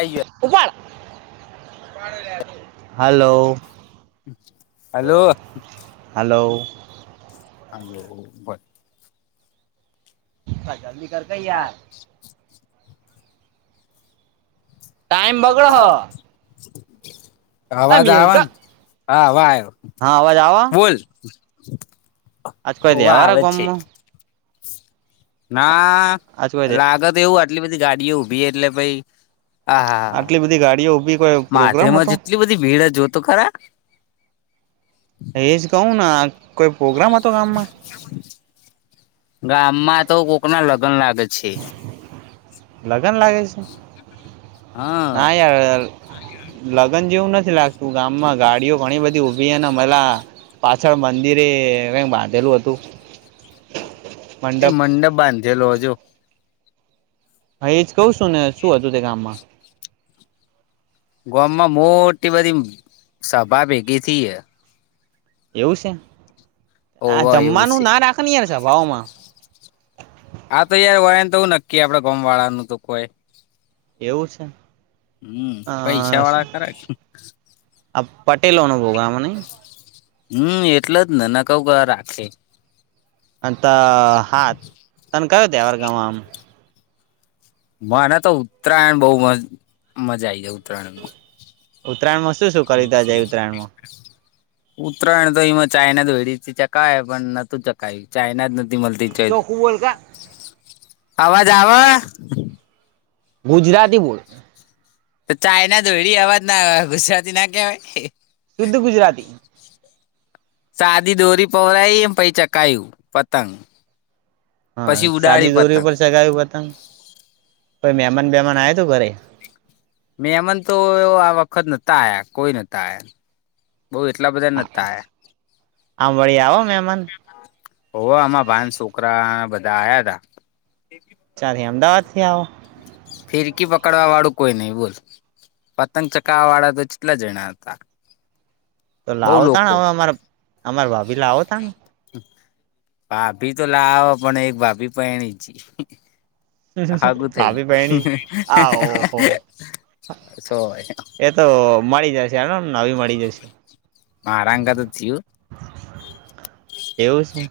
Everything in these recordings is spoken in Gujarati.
આઈ ઉપર હલો. હાલો. હલો. હા જો બર. હા જાલદી કર. કે યાર [inaudible] ટાઈમ બગડો હ આ અવાજ આવ હા મેલકા હવા આવ્યો હા અવાજ આવ લ કોઈ ઓવા દેવારા આવે છે. ગોમમાં ના આજ કોઈ દે લાગત એવું આટલી બધી ગાડીઓ ઉભી એટલે પાઈ હા હા આટલી બધી ગાડીઓ ઉભી કોઈ હા પ્રોગ્રામ માથેમાં હતો જેટલી બધી ભીડ જોતો ખરા એજ કહું ને કોઈ પ્રોગ્રામ હતો ગામમા ગામ માં તો કોક ના લગ્ન લાગે છે. લગન લાગે છે, હા ના યાર લગ્ન જેવું નથી લાગતું ગામમાં ગાડીઓ ઘણી બધી ઉઊભીને મલા પાછળ મંદિરે કઈ બાંધેલું હતુ. એ મંડપ બાંધેલો હજુ હા એજ કઉ છુ, ને શું હતુ તે ગામમા ગોમમાં મોટી બધી સભા ભેગી થ હ એવું છે હોવ આ એવું છે જમવાનું ના રાખની એ છેભાવમા આ તો યાર હોય, ને તો એવું નક્કી આપડે ગમ વાળા નનુ તો કોઈ એવું છે. હમ પૈસા વાળા કરે અ પટેલો ન ભોગમાંને હમ એટલે જ ને ના કઉ ક રાખે તો હા તને કયો ત અરગામાં આમ મને તો ઉત્તરાયણ બહ મજા આ આવી જાય ઉત્તરાયણ ઉત્તરાયણમા હમ ઉત્તરાયણ તો એમાં ચાાયના દેડીથી ચકા પણ નતુ ચ કઈ ચાાઈના જ નથીતી મને તે ચોખ્ખું બોલ કા આવાજ હવા ગુજરાતી બોર્ડ તો ચાયના દોડી અવાજ ના ગુજરાતી ના કવાય ને શુદ્ધ ગુજરાતી સાદી દોરી પહરાઈ એમ પછ ચકાયું પતંગ હા પછી ઉડાડી સાદી દોરી પતંગ ઉપર ચગાવું પતંગ કોઈ મહેમાન બેમાન આ તુ ઘરે મેમન તો આ વખત નહતા આ્યા કોઈ નહતા આયા બઉ એટલા બધા નતા આમ વળી આવો મહેમાન ઓ આમાં ભાન છોકરા બધા આયા હતા. ચા અમદાવાદ થી આવો ફિરકી પકડવા વાળું કોઈ નહી બોલ પતંગ ચકાવા વાળા તો જેટલા જણા હતા. તો બઉ લાવો તા લોકો હવે અમારે અમાર ભાભી લાવો તા ને ભાભી તો લાવ પણ એક ભાભી પણણી ભાવી ભણી આહ હો સોય એતો મળી જશે એ મળી જશે. આરામ કરત થયુ. એવું છે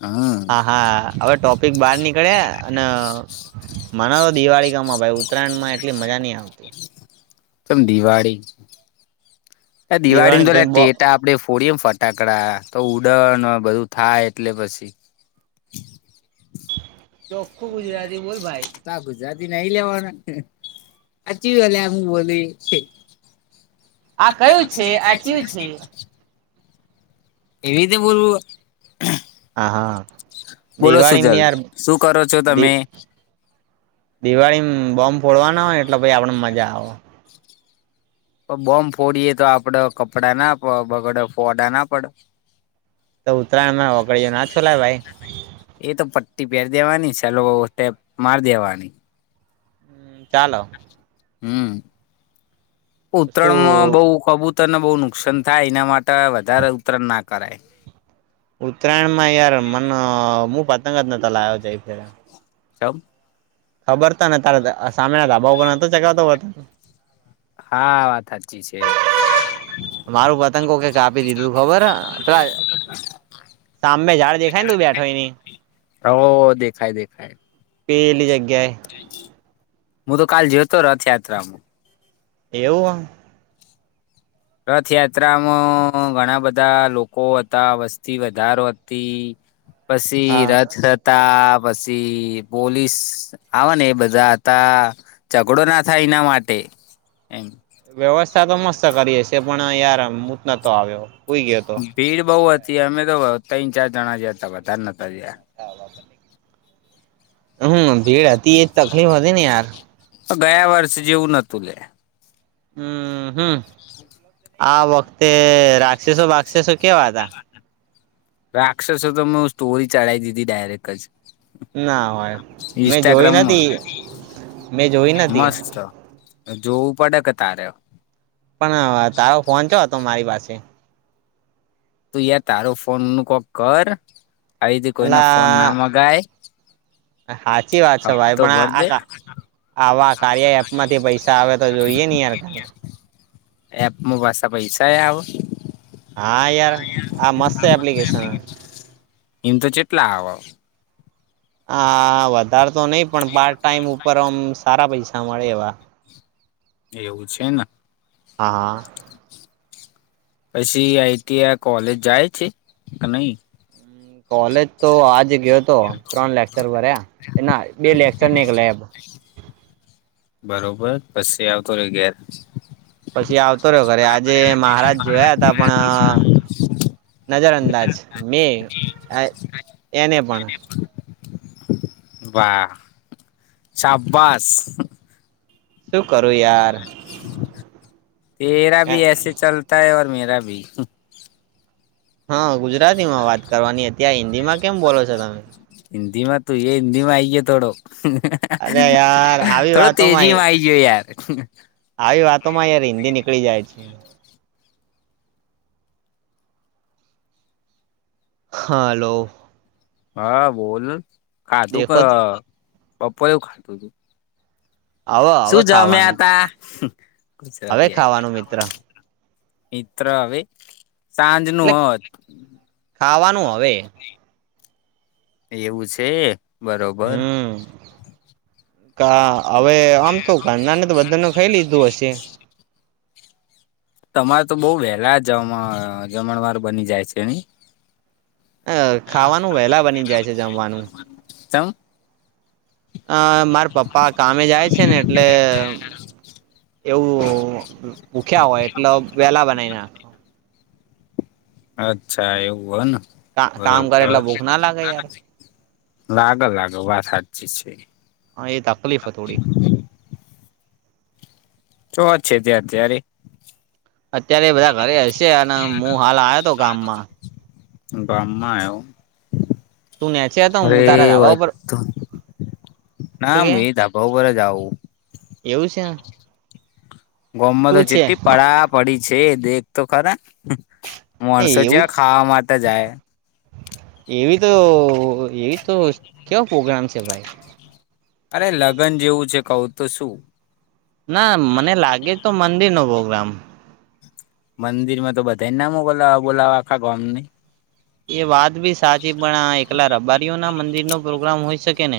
હમ હા હા હવે ટોપિક બાર નીકળે અને મના તો દિવાળી ગામમાં ભ ઉત્તરાયણ માં એટલી મજા નહી, આવે કેમ દિવાળી દિવાળી તો લે ભ બ ટેટા આપડે ફોડિયા ન ફટાકડા તો ઉડન બધું થાય એટલે પછી. [unintelligible] ગુજરાતી નઈ લેવાનુ આ કયું છે, આ છે. એવી રીતે બોલવું હા બોલો દિવાળીમાં સુજલ યાર શું કરો છો તમે? દિવાળી બૉમ્બ ફોડવાના હોય એટલે પહિ આપડે ને મજા આવે. તો બોમ્બ ફોડીએે તો આપડે કપડાં ના બગડે ફોડા ના પડ. તો ઉત્તરાયણ માં ઓગળયો ના છોલાય. ઈ તો પટ્ટી પેર દેવાની છે સેલોટેપ માર દેવાની. ભાઈ ચાલો. હમ શું ઉતરાયણમાં બહ કબૂત તર ન બહુ નુકસાન થાય એના માટે વધારે ઉત્તરાયણ ના કરાય. ઉત્તરાયણ માં યાર મન હું પતંગ જ ન લાયો જાય. [inaudible] ખબર તા ને તારે સામેના ધાબા પણ નતો ચગાવતો. હા વાત હાચી છે. મારું પતંગો કોક એ કાપી દીધું ખબર પેલા સામે ઝાડ દેખાયને તું બેઠો યા ની હો દેખાય દેખાય પેલી જગ્યાએ હું તો કાલ જયો તો રથયાત્રામાં એવું હ રથયાત્રામાં ઘણા બધા લોકો તા વસ્તી વધારો હતી. [inaudible] પસી હા રથ તા પસી પોલીસ આવ ને એ બધા હતા. ઝઘડો ના થાય એના માટે એમ વ્યવસ્થા તો મસ્ત કરીએ છે પણ યાર હું જ નતો આવ્યો હુંઈ ગયો તો. ભીડ બહુ હતી અમે તો ત્રણ ચાર જણા ગયા હતા વધારે નતા ગયા. [inaudible] હમ ભીડ હતી એ જ તકલીફ હતી ને યાર. અ ગયા વર્ષે જેવું નતું લયા. હમ હમ આ વખતે રાક્ષસો બાક્ષસો રાક્ષસો તો મે સ્ટોરી ચડાઈ દીધી ડાયરેક્ટ જ ના હોય મેં જોઈ ઇન્સ્ટાગ્રામમાં નતી મેં જોઈ નતી. મસ્ત જોવું પડે ક તારે પણ તારો ફોનચ્યો હતો મારી પાસે તું યા તારો ફોન નું કોક કર આવી તે કોઈના ફોન ના મગાય. હાચી વાત છે ભાઈ હપ્તો પણ ભર આ દે આ આવા કાર્ય એપ માંથી પૈસા આવે તો જોઈએ ને યાર એપ માં પાશા પૈસા એ આવે. હા યાર આ મસ્ત એપ્લિકેશન ઈ તો જેટલા આવ. હા વધારે તો નહી પણ પાર્ટ ટાઈમ ઉપર આમ સારા પૈસા મળે એમ. એવું છે ને. હા હા પછી આઈટી આ કોલેજ જાય છે અને કોલેજ તો આજ ગયો હતો ત્રણ લેક્ચર ભર્યા ના બે લેક્ચર ની એક લેબ બરોબર પછી આવતો રે ઘેર. પછી આવતો રહ્યો ઘરે આજે મહારાજ જોયા હતા પણ નજર અંદાજ મે એને પણ વાહ શાબાસ શું કરું યાર. તેરા ભી એસે ચલતા હે ઓર મેરા ભી હા ગુજરાતી માં વાત કરવાની હતી ત્યાં હિન્દી માં કેમ બોલો છો તમે હિન્દી માં તું એ હિન્દી માં આઈયે થોડોક અરે યાર આવી થોડો વાતોમાં તેજી માં કેવી યાર આવી વાતો માં યાર હિન્દી નીકળી જાય છે. હા હલો. હા બોલ ખાધું ક દેખો બપોરે હું ખાધું તું હવે શું હવે જમ્યા ખાવાનું હતા હમ્મ હવે ગુજરાતી ખાવાનું મિત્ર [unintelligible] મિત્ર હવે સાંજ નો એટલે હ ખાવાનું હવે [unintelligible] એવું છે બરોબર કા હવે આમ તો ઘરના એ ને તો બધાને ખાઈ લીધું હશે તમારે તો બઉ વહેલા જમણ જમણવાર બની જાય છે અ ખાવાનું વહેલા બની જાય છે જમવાનું ચમ અ મારા પપ્પા કામે જાય છે ને એટલે એવું ભૂખ્યા હોય એટલે વેલા બનાવી નાખ અચ્છા એવું હોય કામ ન કરે એટલે બરોબર ભૂખ ના લાગે યાર [inaudible] લાગ લાગ વાત સાચી છે. હા એ તકલીફ થોડીક જો વાત છે તાર તય્યારે અત્યારે બધા ઘરે હશે અને હું હાલ આયો હતો ગામમાં ગામમાં આયો? તું નેચે હતો [inaudible] અરે હું તારા ધાબા વાત ઉપર તો ના શું કે હું એ ધાબા પર જ આઉ એવું છે. ગોમમાં શું તો છે ચેટલી પડા પડી છે દેખ તો ખરા હમ્મ. એ માણસો એવું ચેવા ખાવા માટે જાય. એવી તો એવી તો કેવો પ્રોગ્રામ છે ભાઈ અરે લગ્ન જેવું છે કઉ તો શું ના મને લાગે તો મંદિર નો પોગ્રામ મંદિર માં તો બધા નામો બોલા બોલાવ આખા ગોમ ની એ વાત બી સાચી પણ એકલા રબારીઓ ના મંદિર નો પ્રોગ્રામ હોય શકે ને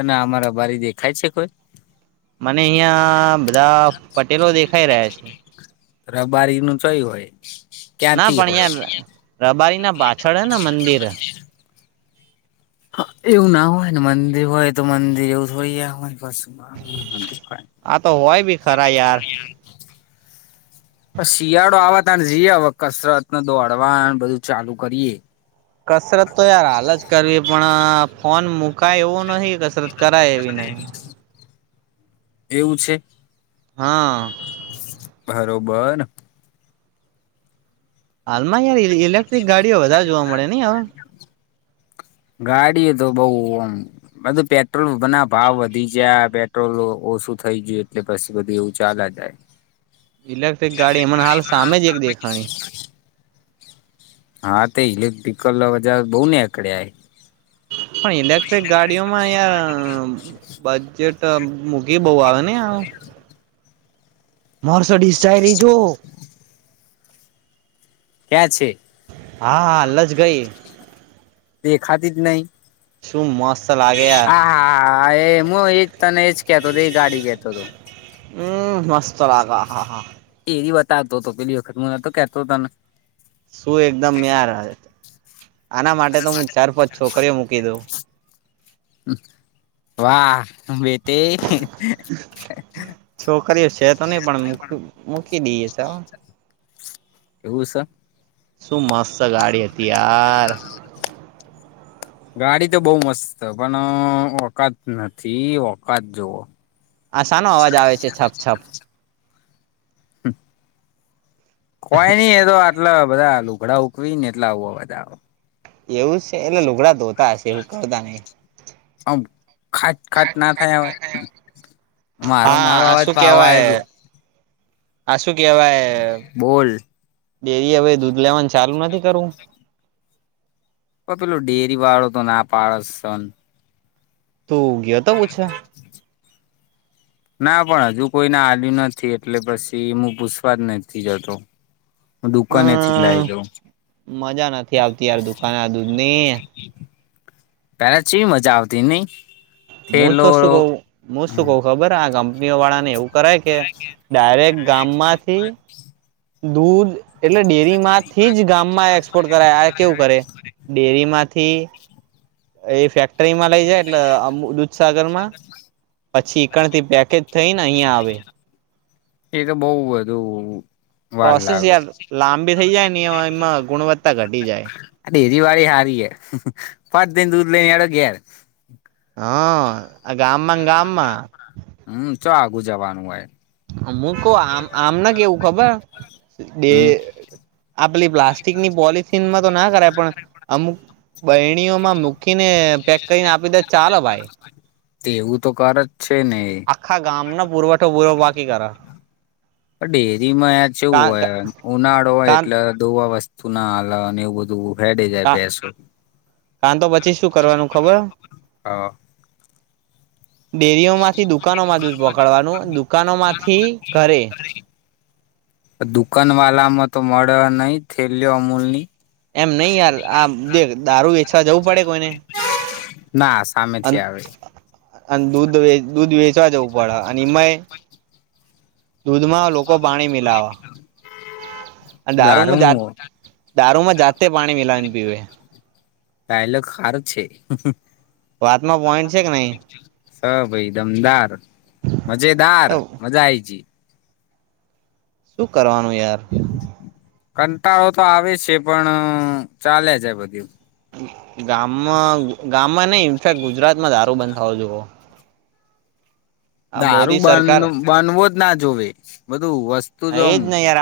અને અમા રબારી દેખાય છે કોઈ મને અહિયાં બધા પટેલો દેખાઈ રહ્યા છે. રબારી નું ચય હોય ના ક્યાંથી પણ હોય અહીંયા રબારી ના પાછળ હે ને મંદિર હ એવું ના હોય ને મંદિર હોય તો મંદિર એવું થોડી આવ પછી આ તો હોય ભી ખરા યાર હમ્મ. શિયાળો આવ ત્યારે જીએ હવે કસરત ને દોડવા બધું ચાલુ કરીએ. કસરત તો યાર હાલ જ કરવી પણ ફોન મુકાય એવું નહિ. [unintelligible] એવું છે. હા. [inaudible] બરોબર. હાલમાં યાર ઇલેક્ટ્રિક ગાડીઓ વધારે જોવા મળે નહી હવે ગાડી તો બઉ આમ બધું પેટ્રોલ ના ભાવ વધી જયા પેટ્રોલ ઓછું થઈ ગયું એટલે પછી બધું એવું ચાલયા જાય. ઇલેક્ટ્રિક ગાડી એમને હાલ સામે જ એક દેખાણી હા તે ઇલેક્ટ્રિકલ ઓજાર બહુ નેકળ્યા હ પણ ઇલેક્ટ્રિક ગાડીઓમાં અહીંયા બજેટ મોંઘી બહુ આવે નહિ આ મર્સીડીઝ જાય રી જો કયાં છે? હા હાલજ ગઈ. તે દેખાતી જ નહી. શું મસ્ત? લાગે યાર હા હા એ હું એજ તને એજ કેતો હતો એ ગાડી કેતો હતો. હમ મસ્ત લાગે હા હા એવી વાત આવતો હતો પેલી વખત હું નોતો કેતો હતો તને શું એકદમ [unintelligible] આના માટે તો હું ચાર પાંચ છોકરીઓ મૂકી દઉં. વાહ બેટે છોકરીઓ છે તો નહી પણ મૂકી દઈએ ચાલોને. એવું છે. શું મસ્ત ગાડી હતી યાર, ગાડી તો બહુ મસ્ત છે પણ ઓકાત નથી ઓકાત જોવો. આ શાનો અવાજ આવે છે છપ છપ? કોઈ નઈ એ તો આટલા બધા લુગડાં સુકવી ને એટલા આવો અવાજ આવે. એવું છે એટલે લુગડા ધોતા હશે હુકવતા નહી. આમ ખાચ ખાચ ના થાય હવે મારો હા મારો અવાજ તો આવે છે. હ શું કેવાય બોલ ડેરી એ હવે દૂધ લેવાનું ચાલુ નથી કરવું? તો પેલો ડેરી વાળો તો ના પાડે છે ને. તું ગયો હતો પુછવા? [inaudible] ના પણ હજુ કોઈને આલયુ નથી એટલે પછી હું પૂછવા જ નથી જતો. હું દુકાનેથી જ લઈ હમ લઉં. મજા નથી આવતી યાર દુકાને આ દૂધની પેલા ચેવી મજા આવતી નઈ? હું તો થેલો શું કવ હું શું કવ ખબર આ કંપનીઓ વાળા ને એવું કરાય કે ડાયરેક્ટ ગામમાંથી દૂધ એટલે ડેરીમાંથી જ ગામમાં એક્સપોર્ટ કરાય આ કેવું કરે ડેરીમાંથી એ ફેક્ટરી માં લઈ જાય એટલે દૂધસાગર માં પછી ઈકણ થી પેકેટ થઈ ને અહિયાં આવે. એ તો બઉ બધું. વાર પ્રોસેસ લાગે યાર લાંબી થઇ જાય ને એમાં ગુણવત્તા ઘટી જાય. ડેરી વાળી હારી એ પટ દઈને દૂધ લઈને હાલો ઘેર. હમ આ ગામમાં ને ગામમાં. હમ ચો આગું જવાનું હો હું શું કવ આમને કેવું ખબર બે હમ આ પેલી પ્લાસ્ટિકની પોલિથનમાં તો ના કરાય પણ અમુક બયણીઓમાં મૂકીને પેક કરીને આપી દે તો ચાલે ભાઈ. તે એવું તો કરે જ છે ને, આખા ગામ ના પુરવઠો બુરવ બાકી કર. ડેરી માં કેવું હોય ઉનાળો હોય એટલે દોવા વસ્તુ ના અલા ને એવું બધું હેડી જાય બેસો કાન તો પછી શું કરવાનું ખબર ડેરીઓ માંથી દુકાનો માં દૂધ પોકાડવાનું અને દુકાનોમાંથી ઘરે દુકાન વાળામાં તો મળે નહી થેલીઓ અમૂલની. એમ નહી યાર આ દેખ દારૂ વેચવા જવું પડે કોઈને ના સામે થી આવે- - અને દૂધ વેચવા જવું પડે અને એમાંય- - દૂધમાં લોકો પાણી મિલાવા- - દારૂમાં જાતે દારૂ દારૂમાં જાતે પાણી મિલાવી ને પીવે- - ડાયલોગ હારો છે. વાતમાં પોઈન્ટ છે કે નહી? હ ભાઈ દમદાર મજેદાર મજા આય છે. શું કરવાનું યાર કંટાળો તો આવે છે, પણ ચાલેયા જ બધુ ગામમાં ગામમાં નઈ ઇન્ફેક્ટ ગુજરાત માં દારું બંધ થો જોઈએ. મોદી દારું બ સરકાર બનવો જ ના જોવે બધું વસ્તુ એ જોમ જ ને યાર